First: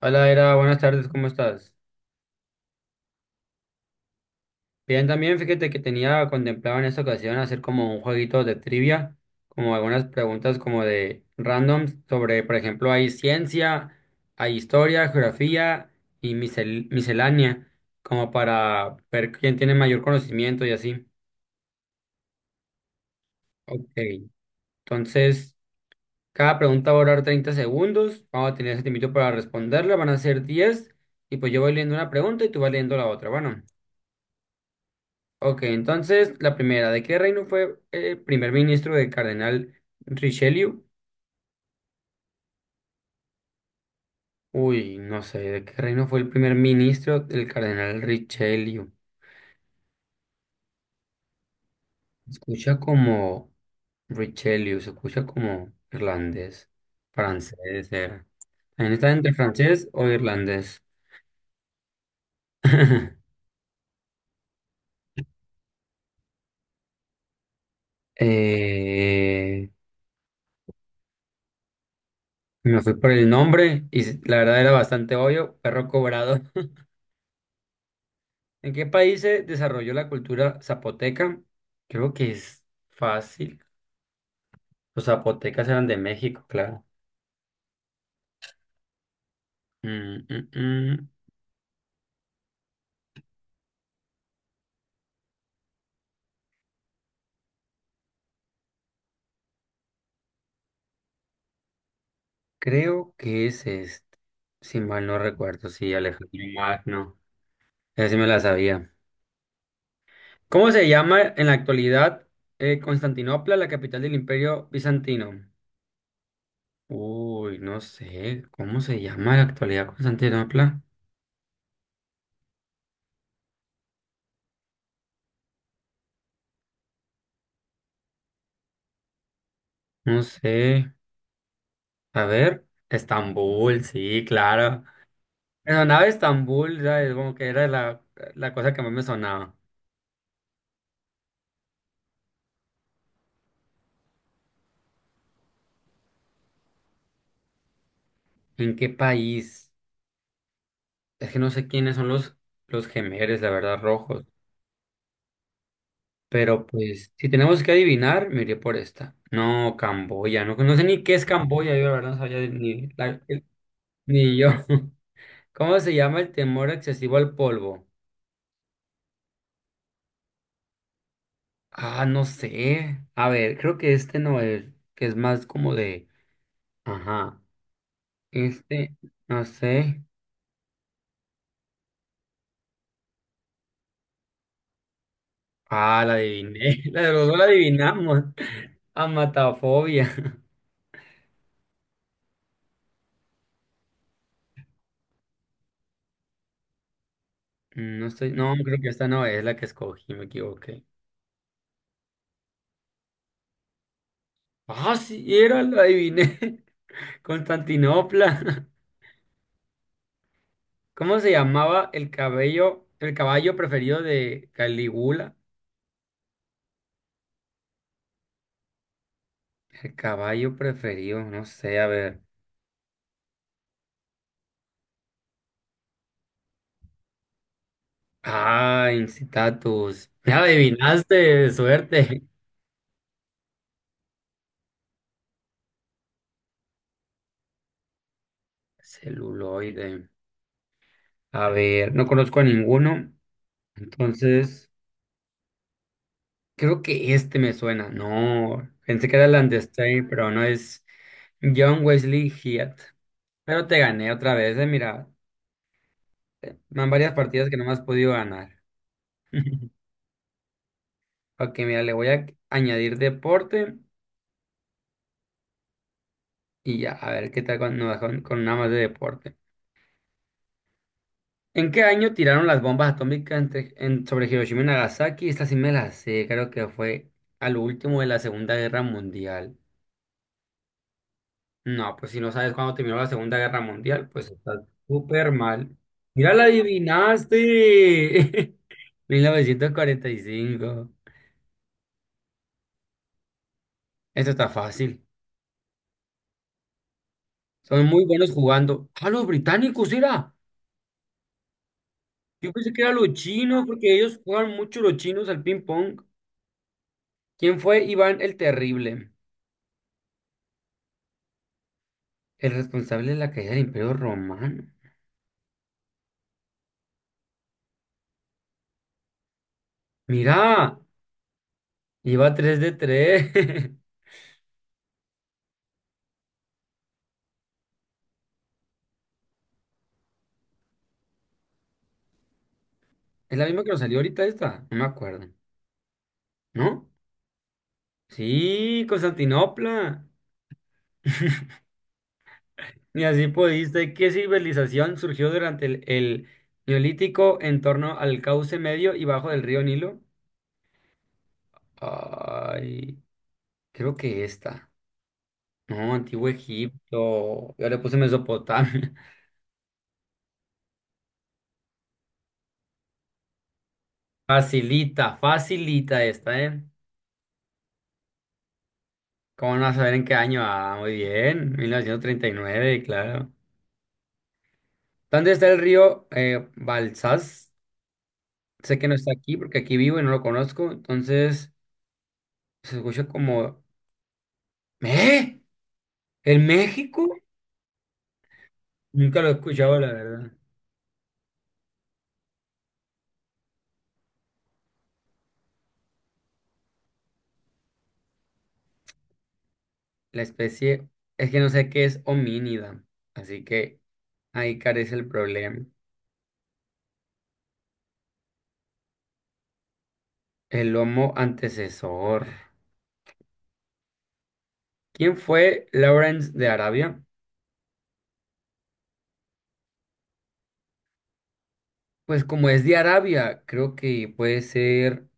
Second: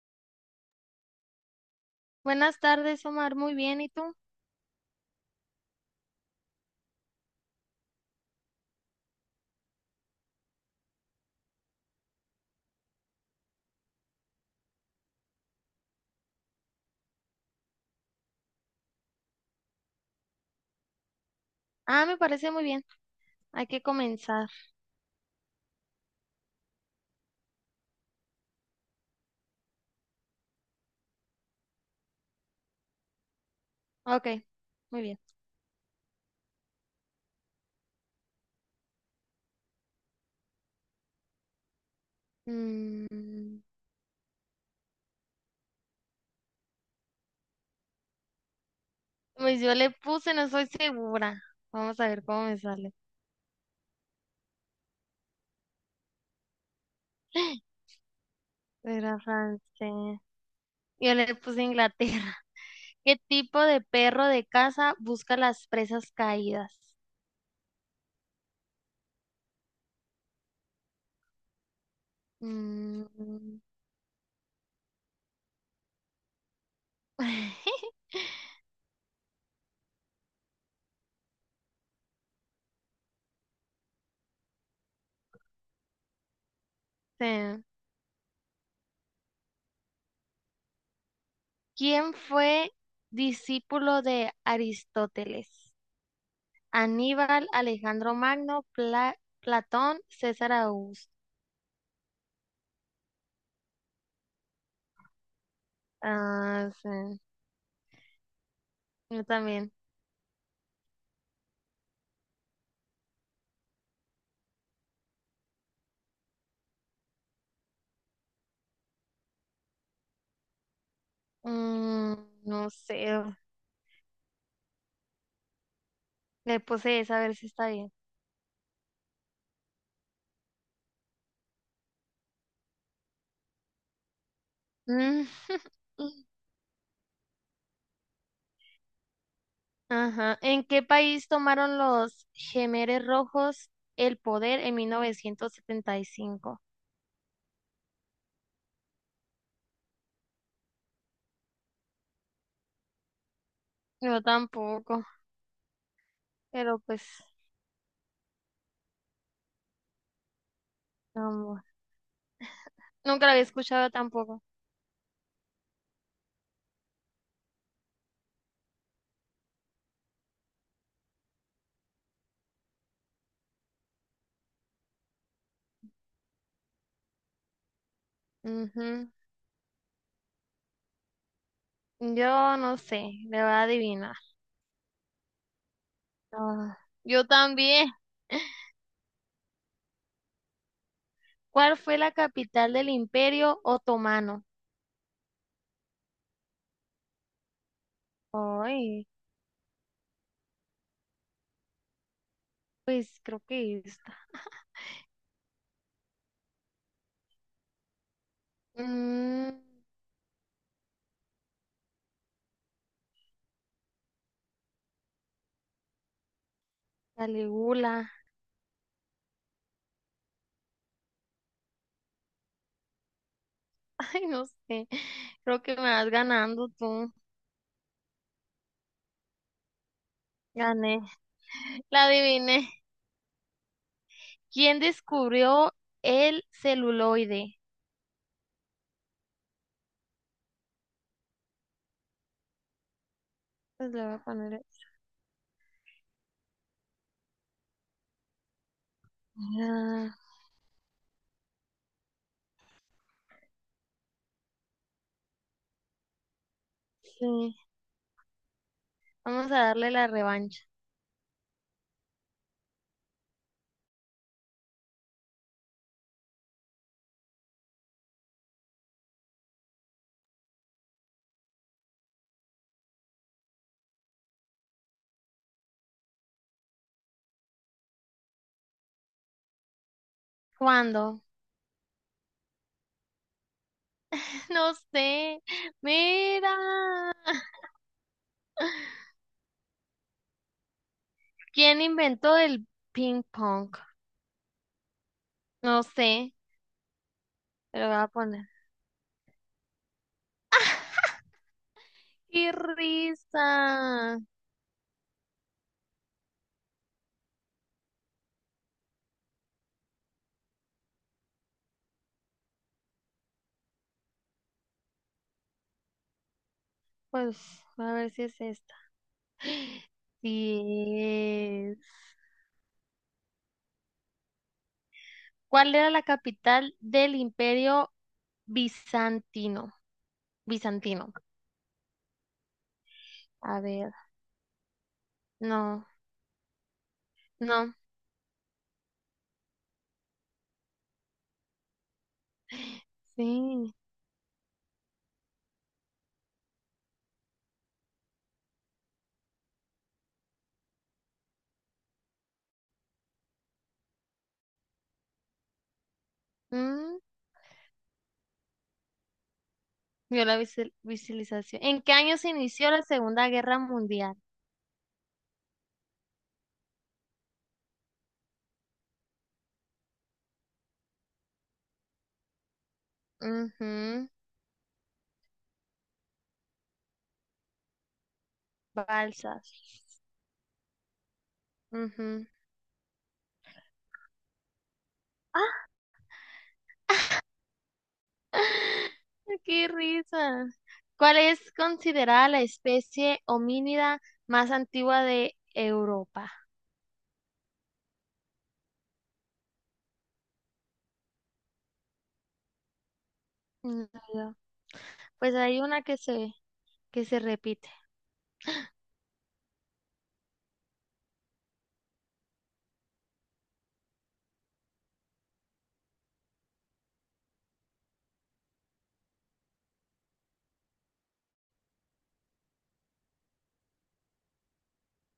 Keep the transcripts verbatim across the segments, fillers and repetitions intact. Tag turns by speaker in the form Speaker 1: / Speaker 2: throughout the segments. Speaker 1: Hola, Era, buenas tardes, ¿cómo estás?
Speaker 2: Buenas tardes, Omar. Muy bien, ¿y tú?
Speaker 1: Bien, también fíjate que tenía contemplado en esta ocasión hacer como un jueguito de trivia, como algunas preguntas como de random sobre, por ejemplo, hay ciencia, hay historia, geografía y misel- miscelánea, como para ver quién tiene mayor conocimiento y así.
Speaker 2: Ah, me parece muy bien. Hay que
Speaker 1: Ok,
Speaker 2: comenzar.
Speaker 1: entonces cada pregunta va a durar treinta segundos, vamos a tener ese tiempo para responderla, van a ser diez y pues yo voy leyendo una pregunta y tú vas leyendo la otra, bueno.
Speaker 2: Ok, muy bien.
Speaker 1: Ok, entonces la primera, ¿de qué reino fue el primer ministro del cardenal Richelieu?
Speaker 2: Mm,
Speaker 1: Uy, no sé, ¿de qué reino fue el primer ministro del cardenal Richelieu?
Speaker 2: pues yo le puse, no soy segura. Vamos a ver
Speaker 1: Se
Speaker 2: cómo me
Speaker 1: escucha
Speaker 2: sale.
Speaker 1: como Richelieu, se escucha como irlandés, francés era. También está
Speaker 2: Era
Speaker 1: entre francés o
Speaker 2: francés.
Speaker 1: irlandés.
Speaker 2: Yo le puse Inglaterra. ¿Qué tipo de perro de casa busca las presas caídas?
Speaker 1: Eh, Me fui por el
Speaker 2: Mm,
Speaker 1: nombre y s- la verdad era bastante obvio, perro cobrado. ¿En qué país se desarrolló la cultura zapoteca? Creo que es fácil. Los zapotecas eran de México, claro.
Speaker 2: sí.
Speaker 1: Mm, mm, mm.
Speaker 2: ¿Quién fue discípulo de Aristóteles? Aníbal, Alejandro Magno, Pla- Platón, César Augusto.
Speaker 1: Creo que es este. Si mal no recuerdo, sí, Alejandro
Speaker 2: Ah,
Speaker 1: Magno.
Speaker 2: sí,
Speaker 1: Esa sí me la sabía.
Speaker 2: yo también.
Speaker 1: ¿Cómo se llama en la actualidad eh, Constantinopla, la capital del Imperio Bizantino? Uy, no sé. ¿Cómo se llama en la actualidad Constantinopla?
Speaker 2: Mm, no sé, le puse esa a ver si está bien.
Speaker 1: No sé. A ver. Estambul, sí, claro.
Speaker 2: Mm,
Speaker 1: Me sonaba Estambul, ¿sabes? Como que era la, la cosa que más me sonaba.
Speaker 2: ajá. ¿En qué país tomaron los Jemeres Rojos el poder en mil novecientos setenta y cinco?
Speaker 1: ¿En qué país? Es que no sé quiénes son los, los gemeres, la verdad,
Speaker 2: Yo
Speaker 1: rojos.
Speaker 2: tampoco,
Speaker 1: Pero
Speaker 2: pero pues,
Speaker 1: pues, si tenemos que adivinar, me iré por esta. No, Camboya. No, no sé ni qué es
Speaker 2: vamos.
Speaker 1: Camboya, yo la verdad no sabía ni, la-
Speaker 2: Nunca la había escuchado
Speaker 1: ni
Speaker 2: tampoco.
Speaker 1: yo. ¿Cómo se llama el temor excesivo al polvo? Ah, no sé. A ver, creo que este no es, que es más como de... Ajá. Este,
Speaker 2: Ujú.
Speaker 1: no sé.
Speaker 2: Yo no sé, le voy a adivinar.
Speaker 1: Ah, la adiviné.
Speaker 2: Ah,
Speaker 1: La de
Speaker 2: yo
Speaker 1: los dos la
Speaker 2: también.
Speaker 1: adivinamos. Amatafobia.
Speaker 2: ¿Cuál fue la capital del Imperio Otomano?
Speaker 1: Mm, no estoy, no, creo que
Speaker 2: Ay,
Speaker 1: esta no es la que escogí, me equivoqué.
Speaker 2: pues creo que esta.
Speaker 1: Ah, sí, era, la adiviné. Constantinopla.
Speaker 2: Mm,
Speaker 1: ¿Cómo se llamaba el cabello, el caballo preferido de Calígula?
Speaker 2: Caligula.
Speaker 1: El caballo preferido, no sé, a ver.
Speaker 2: Ay, no sé. Creo que me vas ganando tú.
Speaker 1: Ah, Incitatus. Ya
Speaker 2: Gané.
Speaker 1: adivinaste,
Speaker 2: La
Speaker 1: suerte.
Speaker 2: adiviné. ¿Quién descubrió el celuloide?
Speaker 1: Celuloide. A ver, no conozco a ninguno.
Speaker 2: Pues le voy a poner.
Speaker 1: Entonces,
Speaker 2: eso.
Speaker 1: creo que este me suena. No, pensé que era el Landestay,
Speaker 2: Ah,
Speaker 1: pero no es. John Wesley Hyatt. Pero te gané otra vez, eh, mira. eh, Van varias partidas que
Speaker 2: sí.
Speaker 1: no me has podido ganar.
Speaker 2: Vamos a darle la revancha.
Speaker 1: Ok, mira, le voy a añadir deporte y ya, a ver qué tal con, nos va con, con una más de deporte. ¿En qué año tiraron las bombas atómicas entre- en- sobre Hiroshima y Nagasaki? Esta sí me la sé, creo que fue al último de la Segunda Guerra Mundial.
Speaker 2: ¿Cuándo?
Speaker 1: No, pues si no sabes cuándo terminó la Segunda Guerra Mundial, pues está
Speaker 2: No
Speaker 1: súper
Speaker 2: sé.
Speaker 1: mal. Mira, la
Speaker 2: Mira.
Speaker 1: adivinaste. mil novecientos cuarenta y cinco.
Speaker 2: ¿Quién inventó el ping pong?
Speaker 1: Esto está fácil.
Speaker 2: No sé. Te
Speaker 1: Son
Speaker 2: lo voy
Speaker 1: muy
Speaker 2: a
Speaker 1: buenos
Speaker 2: poner.
Speaker 1: jugando. Ah, los británicos, era. Yo
Speaker 2: ¡Qué
Speaker 1: pensé que eran los chinos, porque
Speaker 2: risa!
Speaker 1: ellos juegan mucho los chinos al ping pong. ¿Quién fue Iván el Terrible? El responsable de la caída del Imperio Romano.
Speaker 2: Pues a ver si es esta.
Speaker 1: Mira,
Speaker 2: Sí es.
Speaker 1: iba tres de tres.
Speaker 2: ¿Cuál era la capital del Imperio Bizantino? Bizantino.
Speaker 1: Es la
Speaker 2: A
Speaker 1: misma que nos
Speaker 2: ver,
Speaker 1: salió ahorita esta. No me acuerdo.
Speaker 2: no,
Speaker 1: ¿No?
Speaker 2: no.
Speaker 1: Sí, Constantinopla. Y así
Speaker 2: Sí.
Speaker 1: pudiste. ¿Qué civilización surgió durante el, el Neolítico en torno al cauce medio y bajo del río Nilo? Ay. Creo que esta. No, Antiguo
Speaker 2: Mm,
Speaker 1: Egipto. Yo le puse Mesopotamia.
Speaker 2: vio la visi- visualización. ¿En qué año se inició la Segunda Guerra Mundial?
Speaker 1: Facilita, facilita esta, ¿eh? ¿Cómo no vas a saber en qué año? Ah, muy bien. Mil novecientos treinta y nueve, claro.
Speaker 2: Ujú,
Speaker 1: ¿Dónde está el río eh, Balsas? Sé que no está aquí
Speaker 2: Balsas.
Speaker 1: porque aquí vivo y no lo conozco. Entonces,
Speaker 2: Ujú.
Speaker 1: se escucha como... ¿Eh? ¿El México? Nunca lo he
Speaker 2: Qué
Speaker 1: escuchado, la verdad.
Speaker 2: risa. ¿Cuál es considerada la especie homínida más antigua de Europa?
Speaker 1: La especie, es que no sé qué es homínida. Así que
Speaker 2: Mm, no, yo-
Speaker 1: ahí carece el
Speaker 2: pues hay
Speaker 1: problema.
Speaker 2: una que se, que se, repite.
Speaker 1: El lomo antecesor. ¿Quién fue Lawrence de Arabia? Pues como es de Arabia, creo que puede ser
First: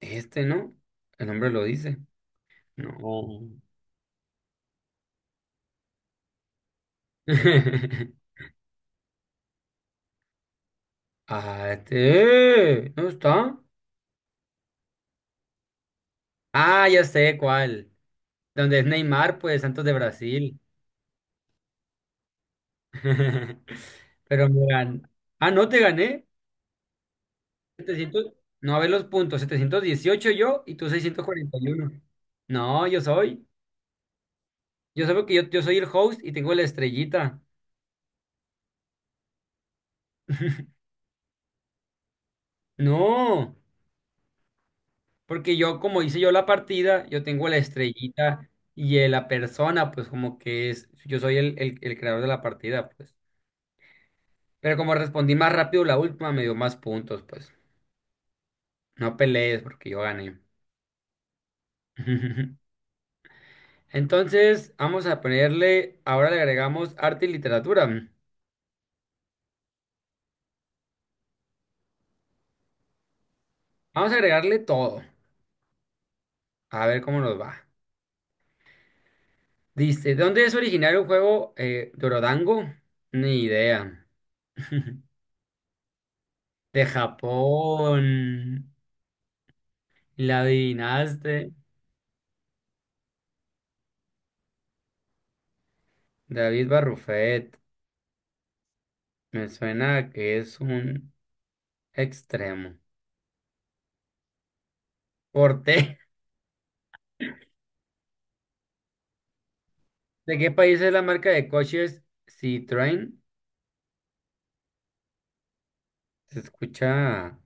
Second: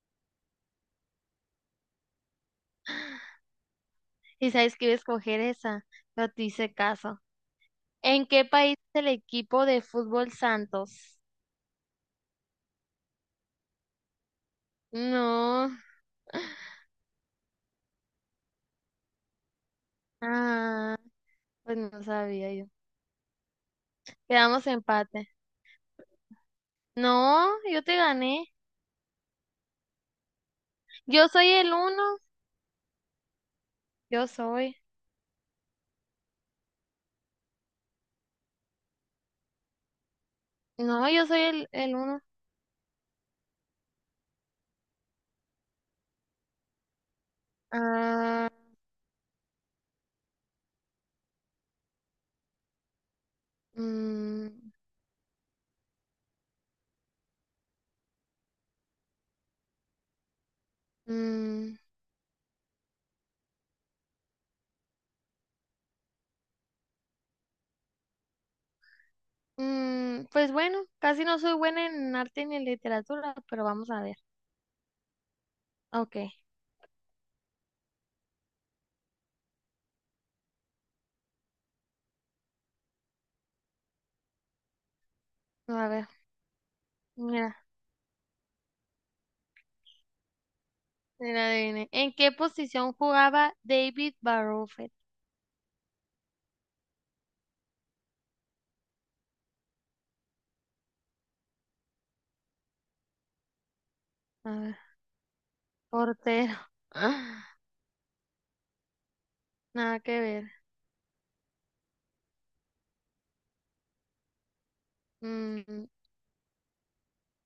Speaker 1: este, ¿no? El nombre lo dice. No. Oh.
Speaker 2: Y sabes que iba a escoger esa, no te hice caso. ¿En qué país es el equipo de fútbol Santos?
Speaker 1: Ah, este. ¿No está?
Speaker 2: No.
Speaker 1: Ah, ya sé cuál. Donde es Neymar, pues Santos de Brasil.
Speaker 2: Ah, pues no sabía yo.
Speaker 1: Pero
Speaker 2: Quedamos
Speaker 1: me gan-
Speaker 2: empate.
Speaker 1: ah, no te gané.
Speaker 2: No, yo te
Speaker 1: setecientos.
Speaker 2: gané.
Speaker 1: No, a ver los puntos. setecientos dieciocho yo y tú
Speaker 2: Yo soy el
Speaker 1: seiscientos cuarenta y uno.
Speaker 2: uno.
Speaker 1: No, yo soy.
Speaker 2: Yo soy.
Speaker 1: Yo solo que yo, yo soy el host y tengo la estrellita.
Speaker 2: No, yo soy el, el uno.
Speaker 1: No, porque yo, como hice yo la partida, yo tengo la estrellita
Speaker 2: Ah.
Speaker 1: y eh, la persona, pues como que es, yo soy el, el, el creador de la partida, pues.
Speaker 2: Mm,
Speaker 1: Pero como respondí más rápido la última, me dio más puntos, pues. No pelees porque yo gané.
Speaker 2: mm,
Speaker 1: Entonces, vamos a ponerle, ahora le agregamos arte y literatura.
Speaker 2: mm, pues bueno, casi no soy buena en arte ni en literatura, pero vamos a
Speaker 1: Vamos a
Speaker 2: ver.
Speaker 1: agregarle todo,
Speaker 2: Ok,
Speaker 1: a ver cómo nos va. Dice, ¿de dónde es originario el juego eh, Dorodango? Ni idea.
Speaker 2: a ver,
Speaker 1: De
Speaker 2: mira,
Speaker 1: Japón. La
Speaker 2: mira,
Speaker 1: adivinaste.
Speaker 2: adivine. ¿En qué posición jugaba David Barofet?
Speaker 1: David Barrufet. Me suena a que es un extremo.
Speaker 2: A ver,
Speaker 1: Porte.
Speaker 2: portero. Ah, nada que
Speaker 1: ¿De qué
Speaker 2: ver.
Speaker 1: país es la marca de coches Citroën?
Speaker 2: Mm,
Speaker 1: Se escucha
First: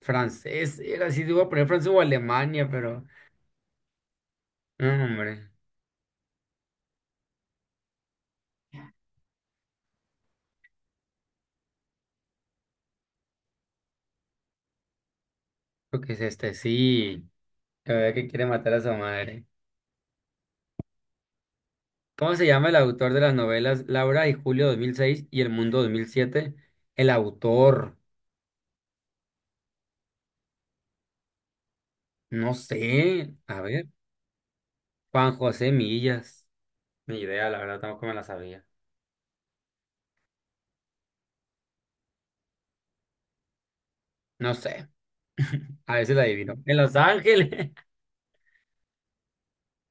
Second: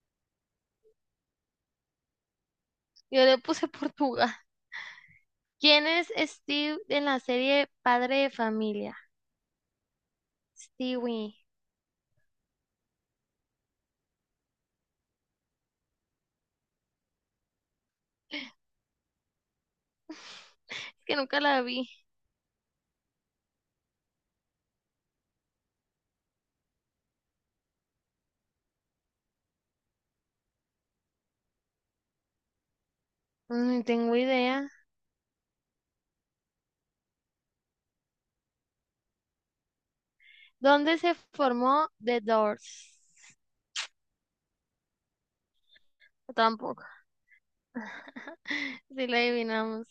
Speaker 1: francés. Era si iba a poner francés o Alemania, pero.
Speaker 2: yo le puse Portugal.
Speaker 1: No, hombre.
Speaker 2: ¿Quién es Steve en la serie Padre de Familia? Stewie.
Speaker 1: Creo que es este. Sí. La verdad que quiere matar a su madre.
Speaker 2: que nunca la vi.
Speaker 1: ¿Cómo se llama el autor de las novelas Laura y Julio dos mil seis y El Mundo dos mil siete? El autor. No sé. A
Speaker 2: No
Speaker 1: ver.
Speaker 2: tengo idea.
Speaker 1: Juan José Millas. Ni idea, la verdad, tampoco me la sabía.
Speaker 2: ¿Dónde se formó The Doors?
Speaker 1: No sé. A veces la adivino. En
Speaker 2: Tampoco.
Speaker 1: Los Ángeles.
Speaker 2: Si la adivinamos.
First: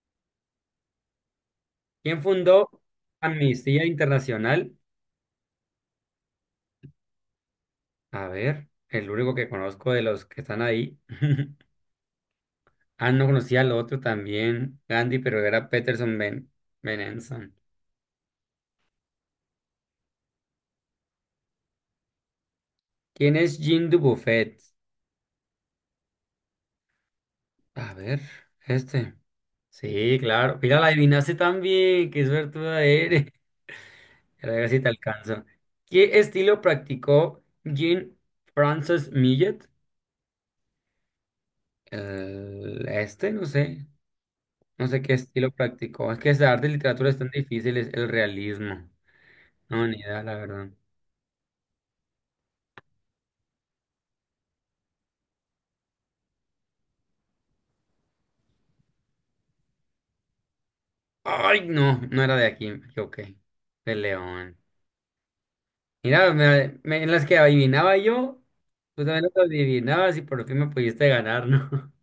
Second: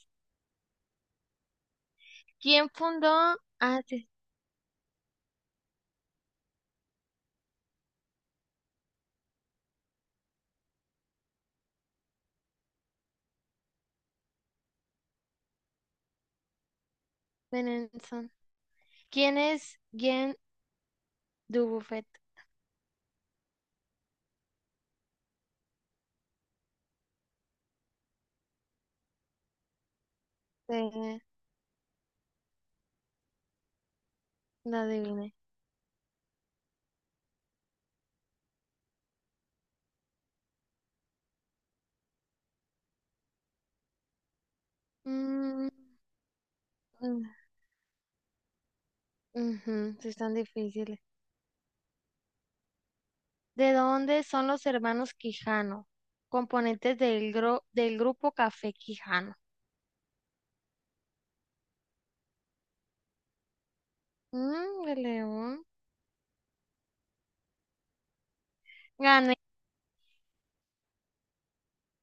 Speaker 1: ¿Quién
Speaker 2: ¿Quién
Speaker 1: fundó
Speaker 2: fundó? Ah,
Speaker 1: Amnistía
Speaker 2: sí,
Speaker 1: Internacional? A ver. El único que conozco de los que están ahí. Ah, no conocía al otro también. Gandhi, pero era Peterson Ben Benenson.
Speaker 2: Benenson. ¿Quién es Jean Dubuffet?
Speaker 1: ¿Quién es Jean Dubuffet? A ver. Este. Sí, claro. Mira, la
Speaker 2: Eh,
Speaker 1: adivinaste también. Qué suertuda eres. A ver si
Speaker 2: la
Speaker 1: te
Speaker 2: adiviné.
Speaker 1: alcanzo. ¿Qué estilo practicó Jean-Francis Millet? El este, no sé. No sé qué estilo
Speaker 2: Mm,
Speaker 1: practicó. Es que esa arte y literatura es
Speaker 2: mm,
Speaker 1: tan difícil, es el realismo. No,
Speaker 2: ujú,
Speaker 1: ni
Speaker 2: sí,
Speaker 1: idea,
Speaker 2: están
Speaker 1: la verdad.
Speaker 2: difíciles. ¿De dónde son los hermanos Quijano? Componentes del, gro- del grupo Café Quijano.
Speaker 1: Ay, no, no era de aquí, me equivoqué. De León.
Speaker 2: Mm, de León.
Speaker 1: Mira, me- me- en las que adivinaba yo, tú también
Speaker 2: Gané,
Speaker 1: las adivinabas y por fin me pudiste ganar, ¿no?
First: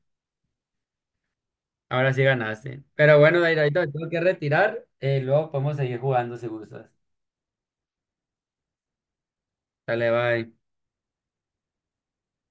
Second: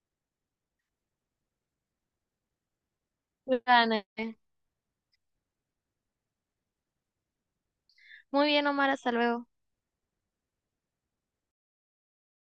Speaker 1: Ahora sí ganaste. Pero bueno, Daira, ahorita me tengo que
Speaker 2: gané.
Speaker 1: retirar. Eh, luego podemos seguir jugando si gustas.
Speaker 2: Muy bien, Omar, hasta luego.
Speaker 1: Dale, bye.